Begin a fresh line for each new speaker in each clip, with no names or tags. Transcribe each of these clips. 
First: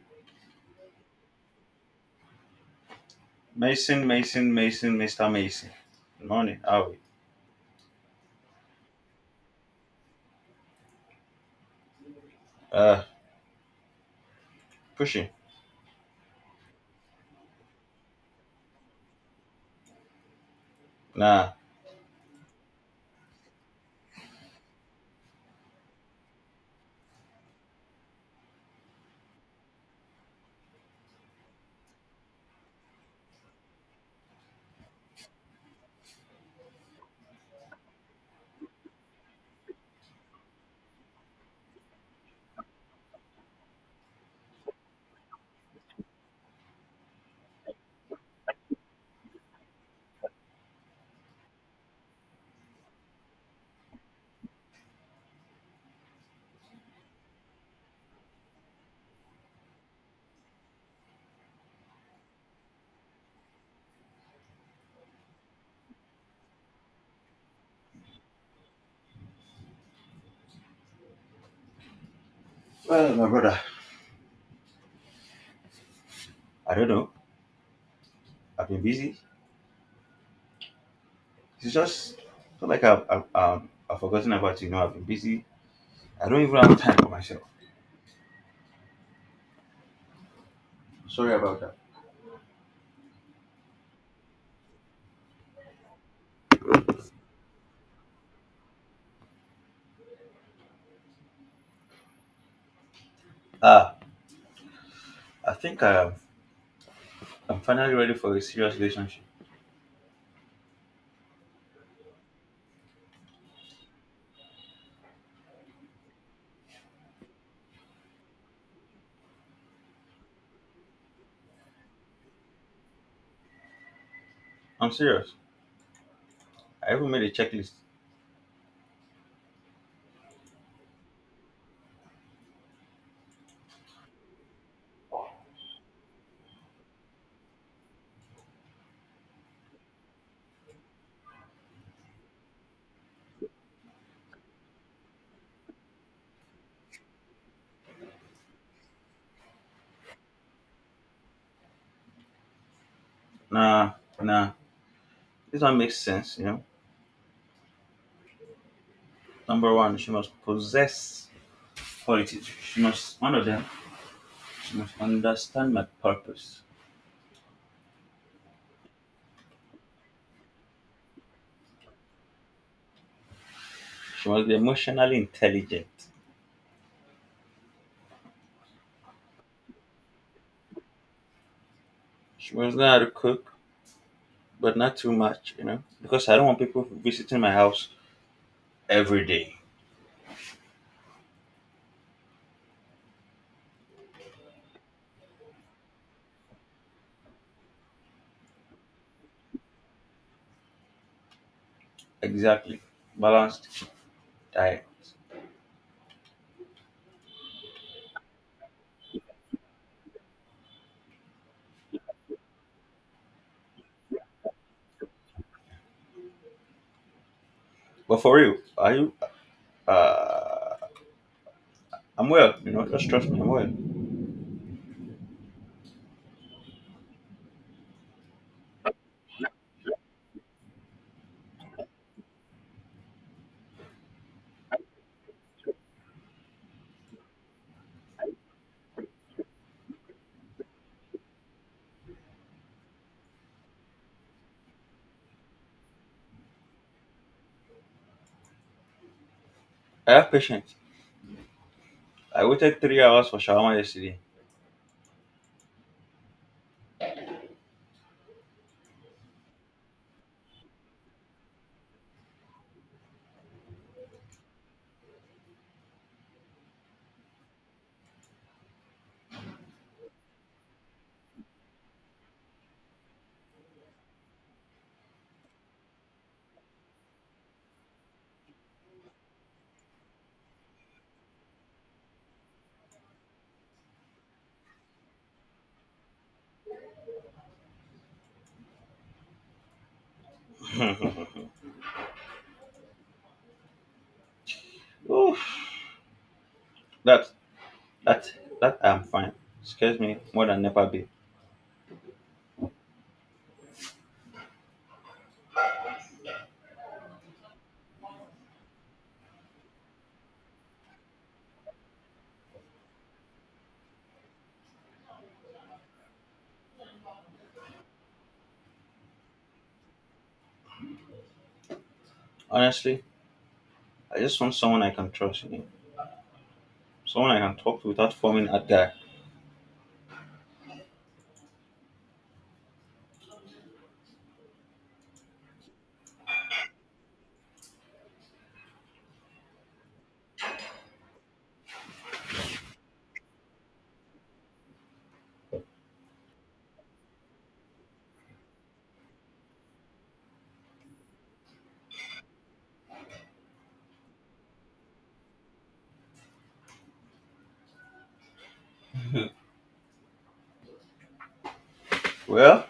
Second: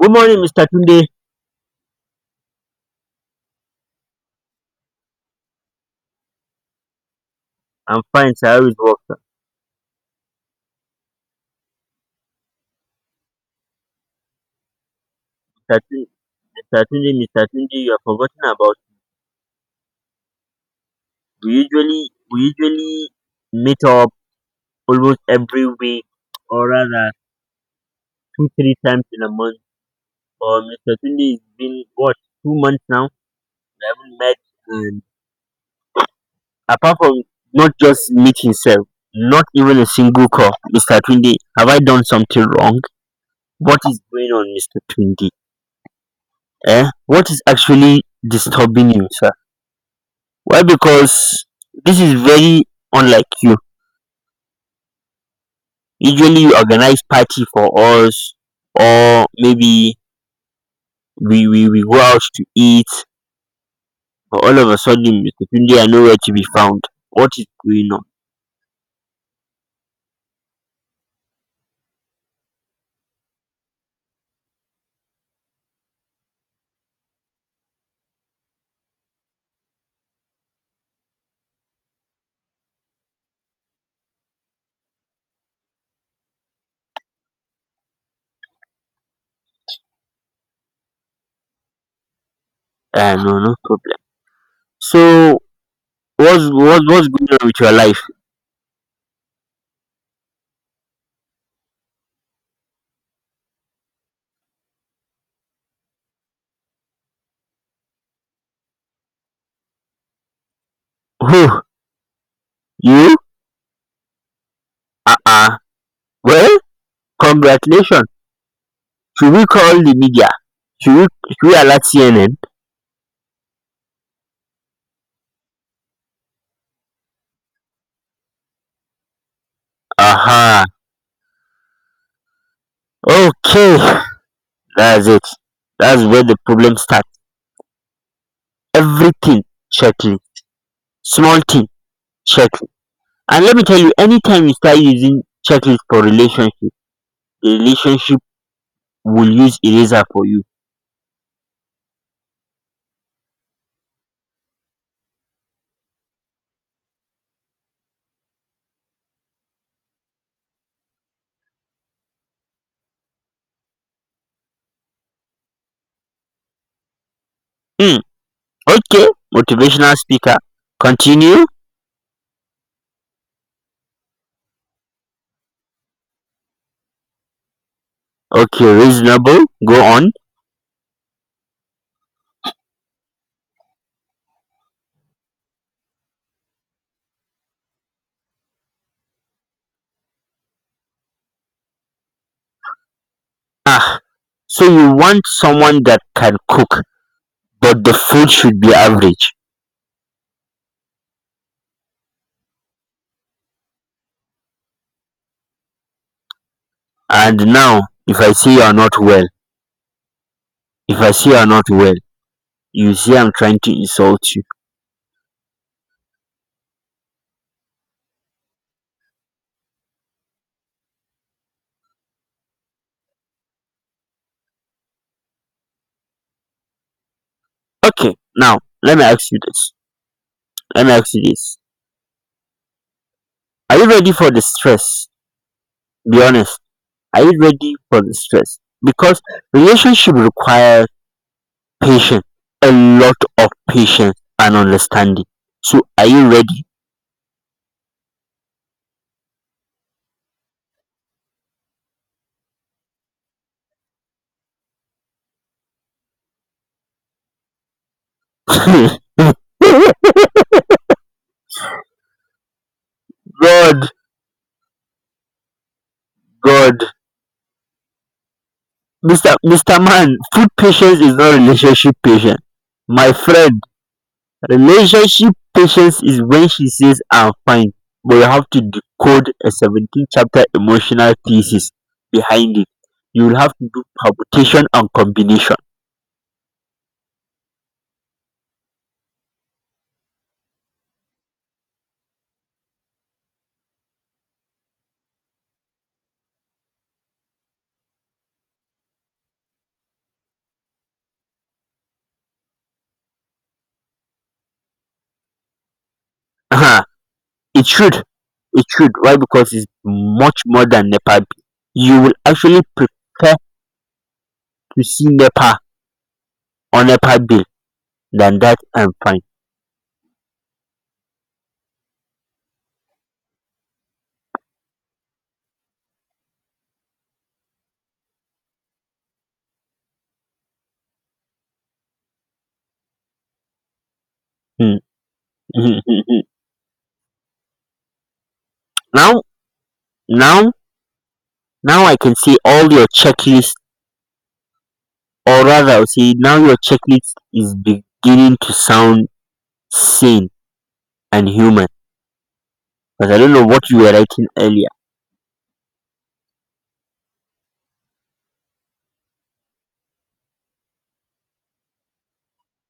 Good morning, Mr. Tunde.
Mason, Mason, Mason, Mr. Mason. Good morning. How are we?
I'm fine, sir. How is work, sir?
Uh, Pushing.
Mr. Tunde, Mr. Tunde, Mr. Tunde, you have forgotten about. We
Nah.
usually we usually meet up almost every week, or rather two three times in a month. But Mr. Tunde, it's been what, 2 months now. We haven't met, and apart from not just meeting self, not even a single call, Mr. Tunde. Have I done something wrong? What is going on, Mr. Tunde? Eh? What is actually disturbing you, sir? Why, because this is very unlike you. Usually you organize party for us, or maybe we go out to eat, but all of a sudden Mr. Tunde are nowhere to be found. What is going on?
Well, my brother. I don't know. I've been busy. It's not like I've forgotten about you. I've been busy. I don't even have time for myself. Sorry about that.
No, no problem. So what's going on with your life?
Ah, I think I've, I'm finally ready for a serious relationship.
Who, you? Uh uh Well, congratulations. Should we call the media? Should we alert CNN?
I'm serious. I even made a checklist.
Aha. Uh-huh. Okay. That's it. That's where the problem starts. Everything checklist, small thing checklist, and let me tell you, anytime you start using checklist for relationship, the relationship will use eraser for you.
Nah, nah. This one makes sense, you know. Number one, she must possess qualities. She must, one of them, she must understand my purpose.
Hmm. Okay, motivational speaker, continue.
She must be emotionally intelligent.
Okay, reasonable, go on.
She must know how to cook, but not too much, you know, because I don't want people visiting my house every day.
Ah, so you want someone that can cook, but the food should be average.
Exactly. Balanced diet.
And now, if I say you are not well if I say you are not well, you say I'm trying to insult you.
But for real, are you? Uh, I'm well, you know, just trust me, I'm well.
Okay, now, let me ask you this. Are you ready for the stress? Be honest. Are you ready for the stress? Because relationship requires patience, a lot of patience and understanding. So are you ready?
I have patience. I waited three hours for shawarma yesterday.
God, God, Mr. Man, food patience is not relationship patience. My friend, relationship patience is when she says, "I'm fine," but you have to decode a 17 chapter emotional thesis behind it. You'll have to do permutation and combination.
Oof, that, that, that I'm fine. Scares me more than never be.
Aha, it should. It should. Why? Because it's much more than NEPA bill. You will actually prefer to see NEPA on NEPA bill than that I'm fine.
Honestly, I just want someone I can trust, you know, someone I can talk to without forming a guy.
Hmm. Hmm, hmm, hmm. Now, now, now I can see all your checklists. Or rather, I would say now your checklist is beginning to sound sane and human, because I don't know what you were writing earlier.
Well,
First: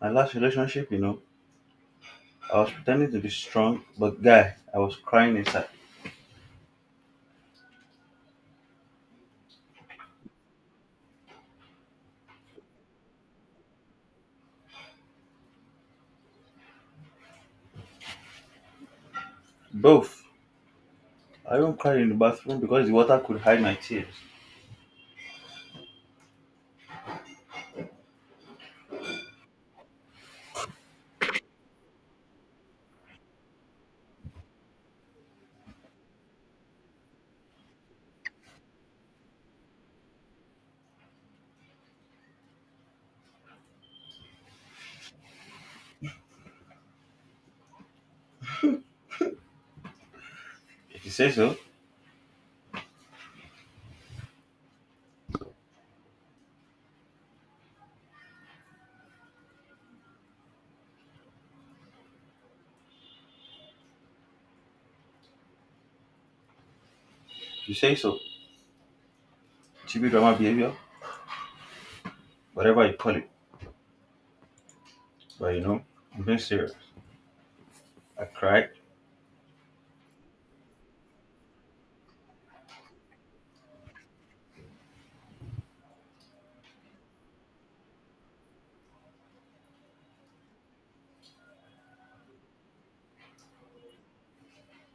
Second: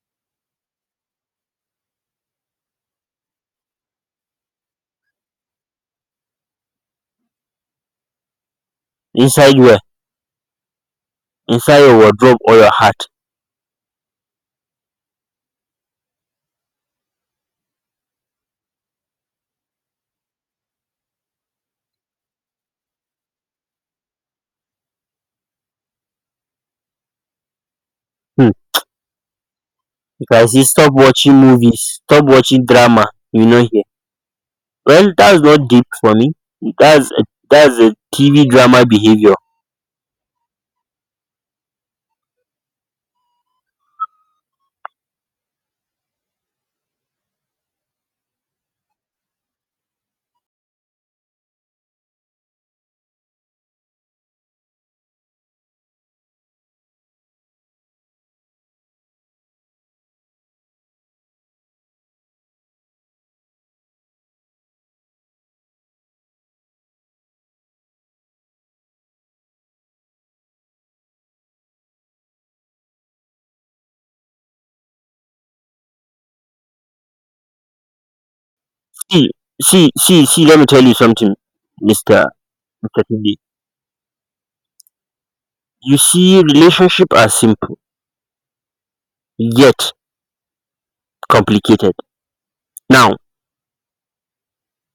my last relationship, you know, I was pretending to be strong, but guy, I was crying inside.
Inside where? Inside your wardrobe or your heart.
Both. I even cried in the bathroom because the water could hide my tears.
Hmm. Because I say stop watching movies, stop watching drama, you know, here. Well, that's not deep for me. That's a, that's a TV drama behavior.
If you say so, if you say so. TV drama behavior, whatever you call it. But you know, I'm being serious. I cried.
See, see, let me tell you something, Mr. Mr. Tunde. You see, relationship are simple, yet complicated. Now,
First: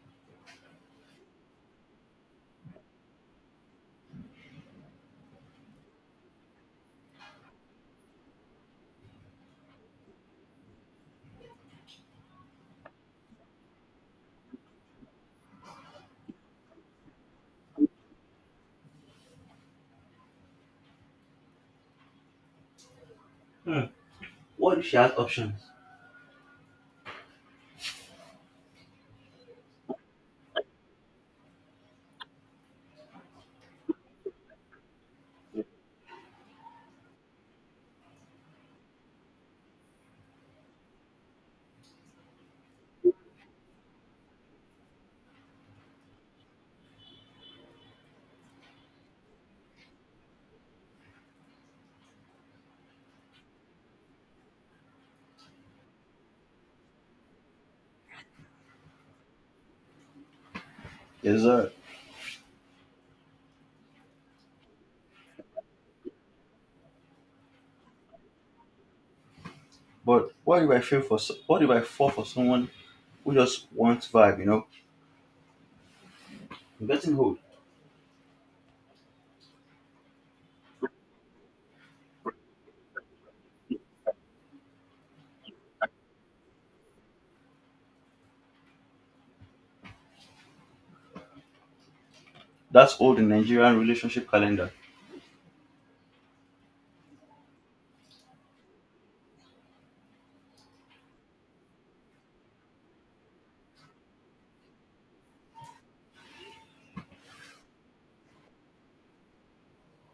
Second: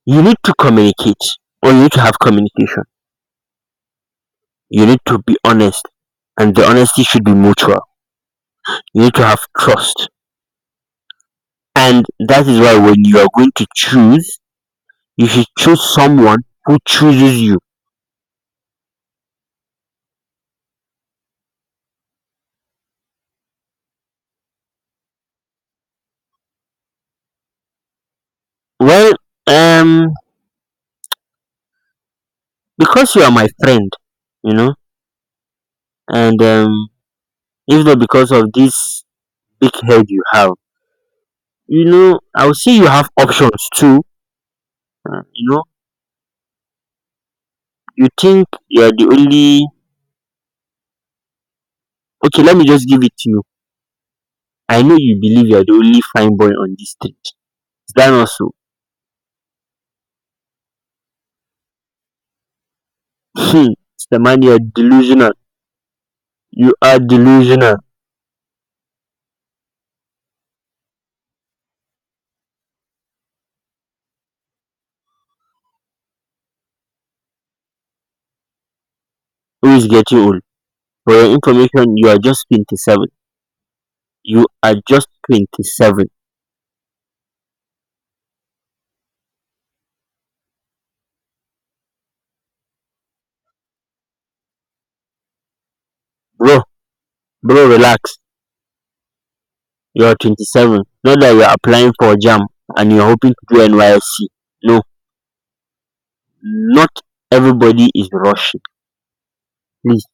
you need to communicate, or you need to have communication. You need to be honest, and the honesty should be mutual. You need to have trust, and that is why when you are going to choose, you should choose someone who chooses you. Well, um because you are my friend, you know, and if not because of this big head you have, you know, I would say you have options too. You know you think you are the only... Okay, let me just give it to you. I know you believe you're the only fine boy on this street, is that not so?
Yes, sir.
Hmm, Mr. Man, you're delusional, you are delusional.
But what if I feel for? So- What if I fall for someone who just wants vibe? You know, I'm getting old.
Who is getting old? For your information, you are just 27. You are just 27.
That's old in Nigerian relationship calendar.
Bro, bro, relax. You are 27. Not that you're applying for a jam and you're hoping to do NYSC. No, not everybody is rushing. Please,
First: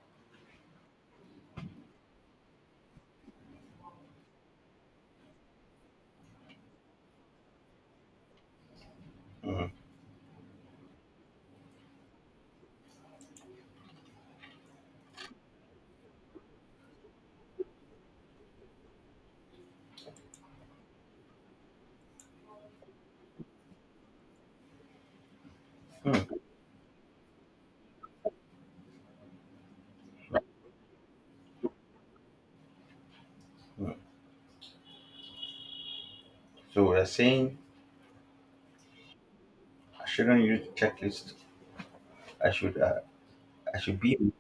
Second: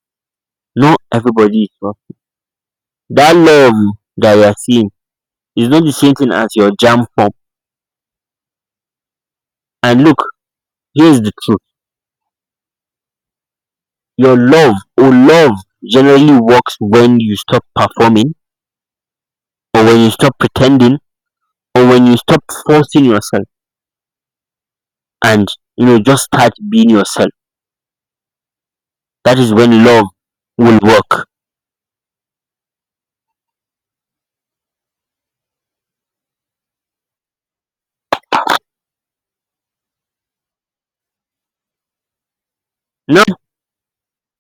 not everybody is rushing. That love that you're seeing is not the same thing as your jam form. And look, here's the truth. Your love, or love generally, works when you stop performing, or when you stop pretending, or when you stop forcing yourself, and you know,
Hmm.
just start being yourself. That is when love will work.
Hmm. So they're saying I shouldn't use checklist. I should.
No,
I should be. Is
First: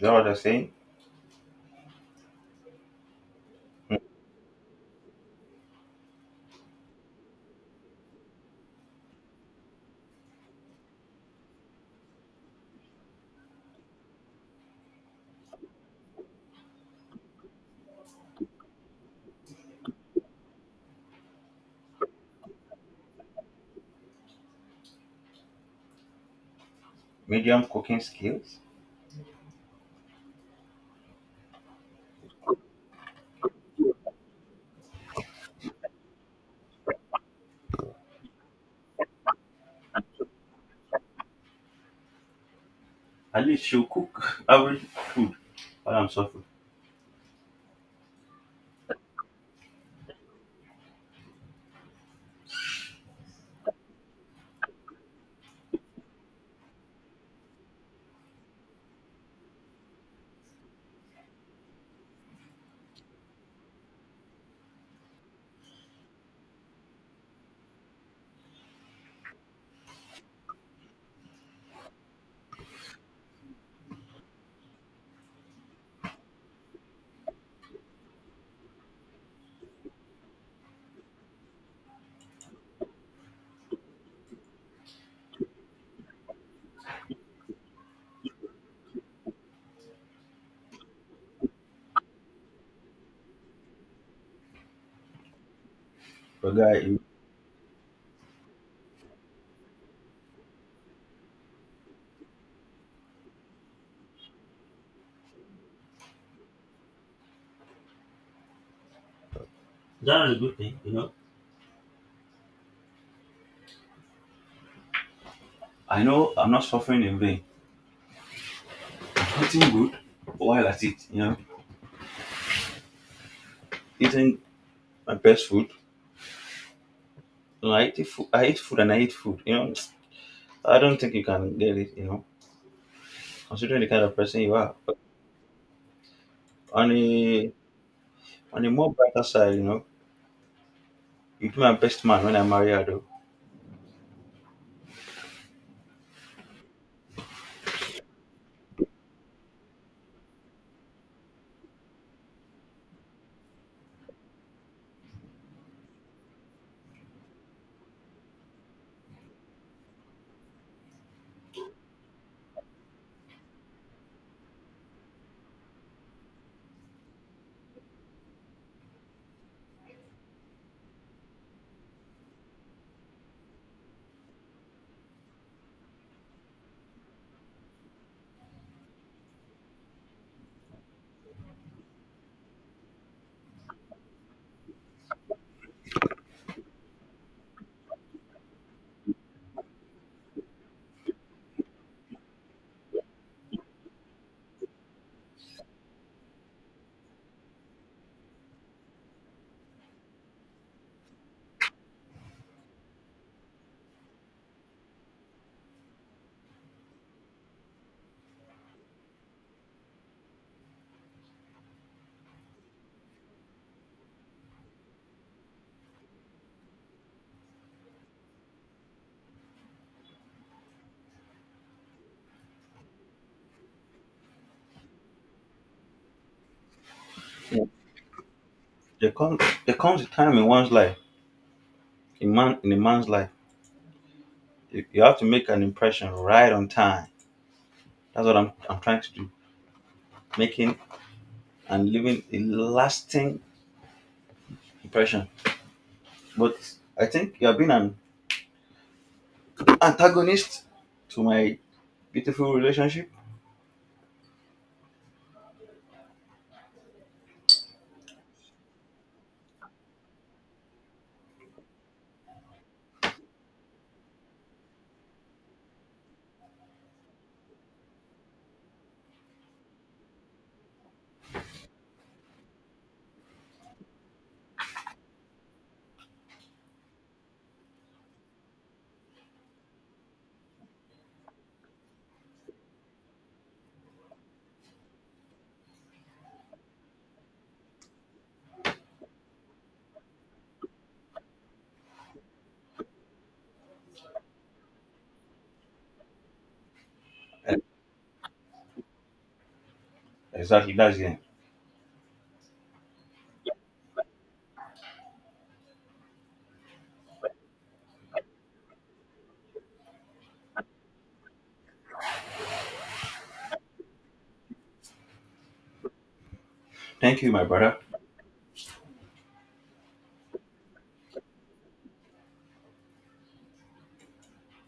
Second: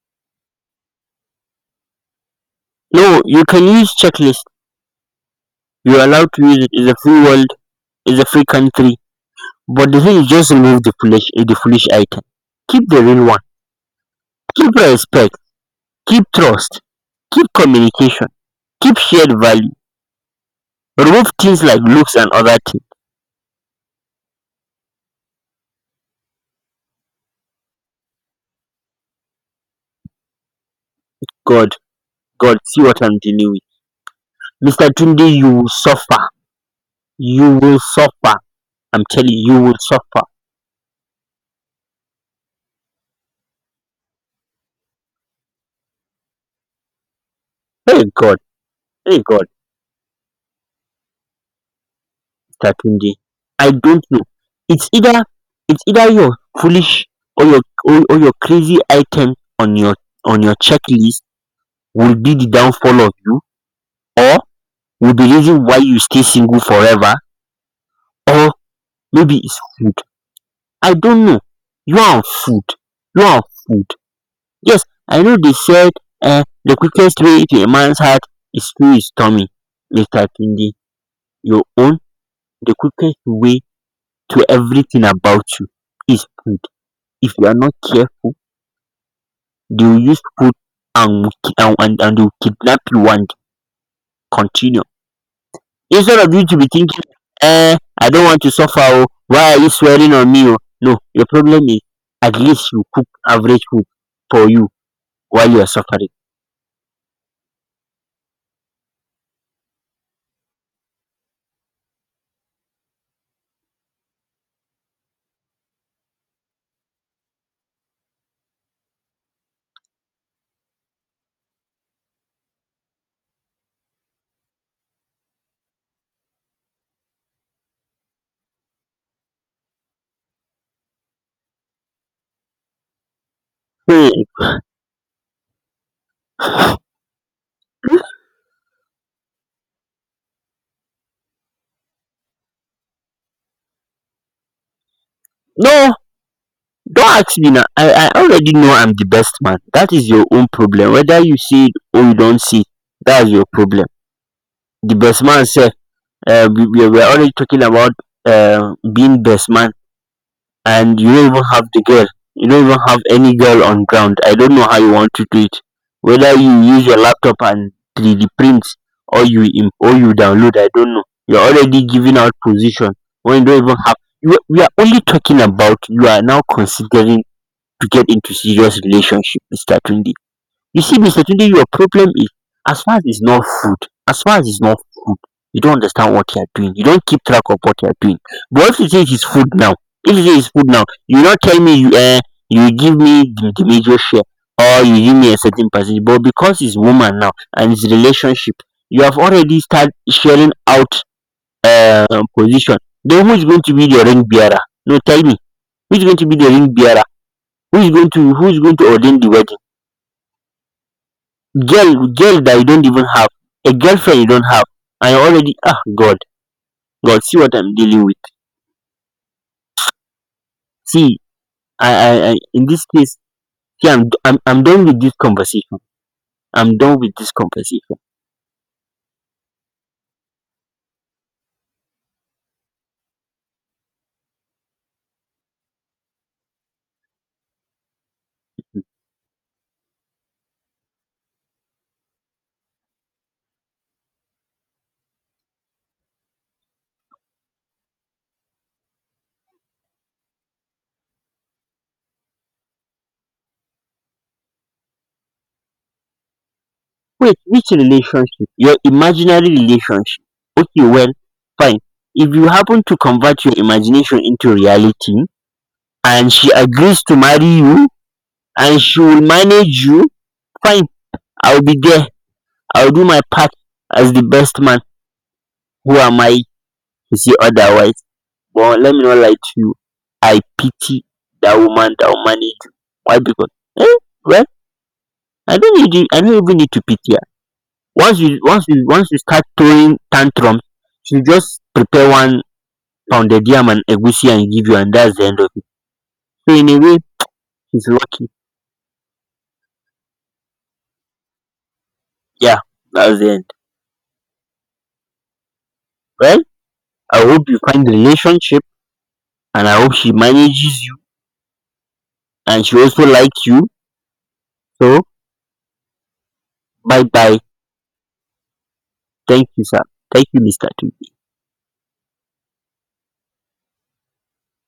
that what they're saying?
no, you can use checklist. You're allowed to use it. It's a free world. It's a free country. But the thing is, just remove the foolish item. Keep the real one. Keep respect. Keep trust. Keep communication. Keep shared value. Remove things like looks and other things.
Medium cooking skills.
God, God, see what I'm dealing with. Mr. Tunde, you will suffer. You will suffer. I'm telling you, you will suffer.
At least she'll cook average food while I'm suffering.
Hey God, hey God, Mr. Tunde. I don't know. It's either it's either your foolish, or your crazy item on your checklist will be the downfall of you, or will be the reason why you stay single forever, or maybe it's food. I don't know. You are on food. You are on food. Yes, I know they said, the quickest way to a man's heart is through his tummy. Mr. Tunde, your own, the quickest way to everything about you, is food. If you are not careful, they will use food, and they will kidnap you and continue. Instead of you
But
to be
guy, you-
thinking, I don't want to suffer, oh, why are you swearing on me? Oh? No, your problem is, at least you cook average food for you while you are suffering.
That's a good thing, you know. I know I'm not suffering in vain. I'm eating good while at it, you know, eating my best food. You know, I eat food. I eat food and I eat food. You know, I don't think you can get it. You know, considering the kind of person you are.
Hmm.
On a on a more brighter side, you know, you be my best man when I marry her. Though
No, don't ask me now. I already know I'm the best man. That is your own problem. Whether you see it or you don't see it, that's your problem. The best man said, we were already talking about, being best man, and you don't even have the girl. You don't even have any girl on ground. I don't know how you want to do it. Whether you use your laptop and 3D print, or you download, I don't know. You're already giving out position when you don't even have. We are only talking about. You are now considering to get into serious relationship, Mr. Tunde. You see, Mr. Tunde, your problem is, as far as it's not food, as far as it's not food, you don't understand what you're doing. You don't keep track of what you're doing. But if you say it's food now, if you say it's food now, you not tell me you, you give me the major share, or you give me a certain percentage. But because it's woman now and it's relationship, you have already started sharing out, uh, position. Then who is going to be the ring bearer? No, tell me. Who is going to be the ring bearer? Who is going to ordain the wedding? Girl that you don't even have, a girlfriend you don't have, and you already... Ah God, God, see what I'm dealing with. See. I, in this case, see, I'm done with this conversation. I'm done with this
You know,
conversation
there comes there comes a time in one's life, in a man's life, you have to make an impression right on time. That's what I'm trying to do, making and leaving a lasting impression. But I think you have been an antagonist to my beautiful relationship.
Wait, which relationship? Your imaginary relationship? Okay, well, fine. If you happen to convert your imagination into reality, and she agrees to marry you, and she will manage you, fine, I'll be there. I'll do my part as the best man. Who am I to say otherwise? But let me not lie to you, I pity that woman that will manage. Why? Because, eh, well, I don't need you. I don't even need to pity her. Once you start throwing tantrums, she just prepare one pound pounded yam and egusi, and give you, and that's the end of it. So in a way,
Eh,
she's lucky.
exactly, that's it.
Yeah, that's the end. Well, I hope you find the relationship, and I hope she manages you, and she also likes you. So bye
Thank you,
bye.
my brother.
Thank you, sir. Thank you, Mr. T.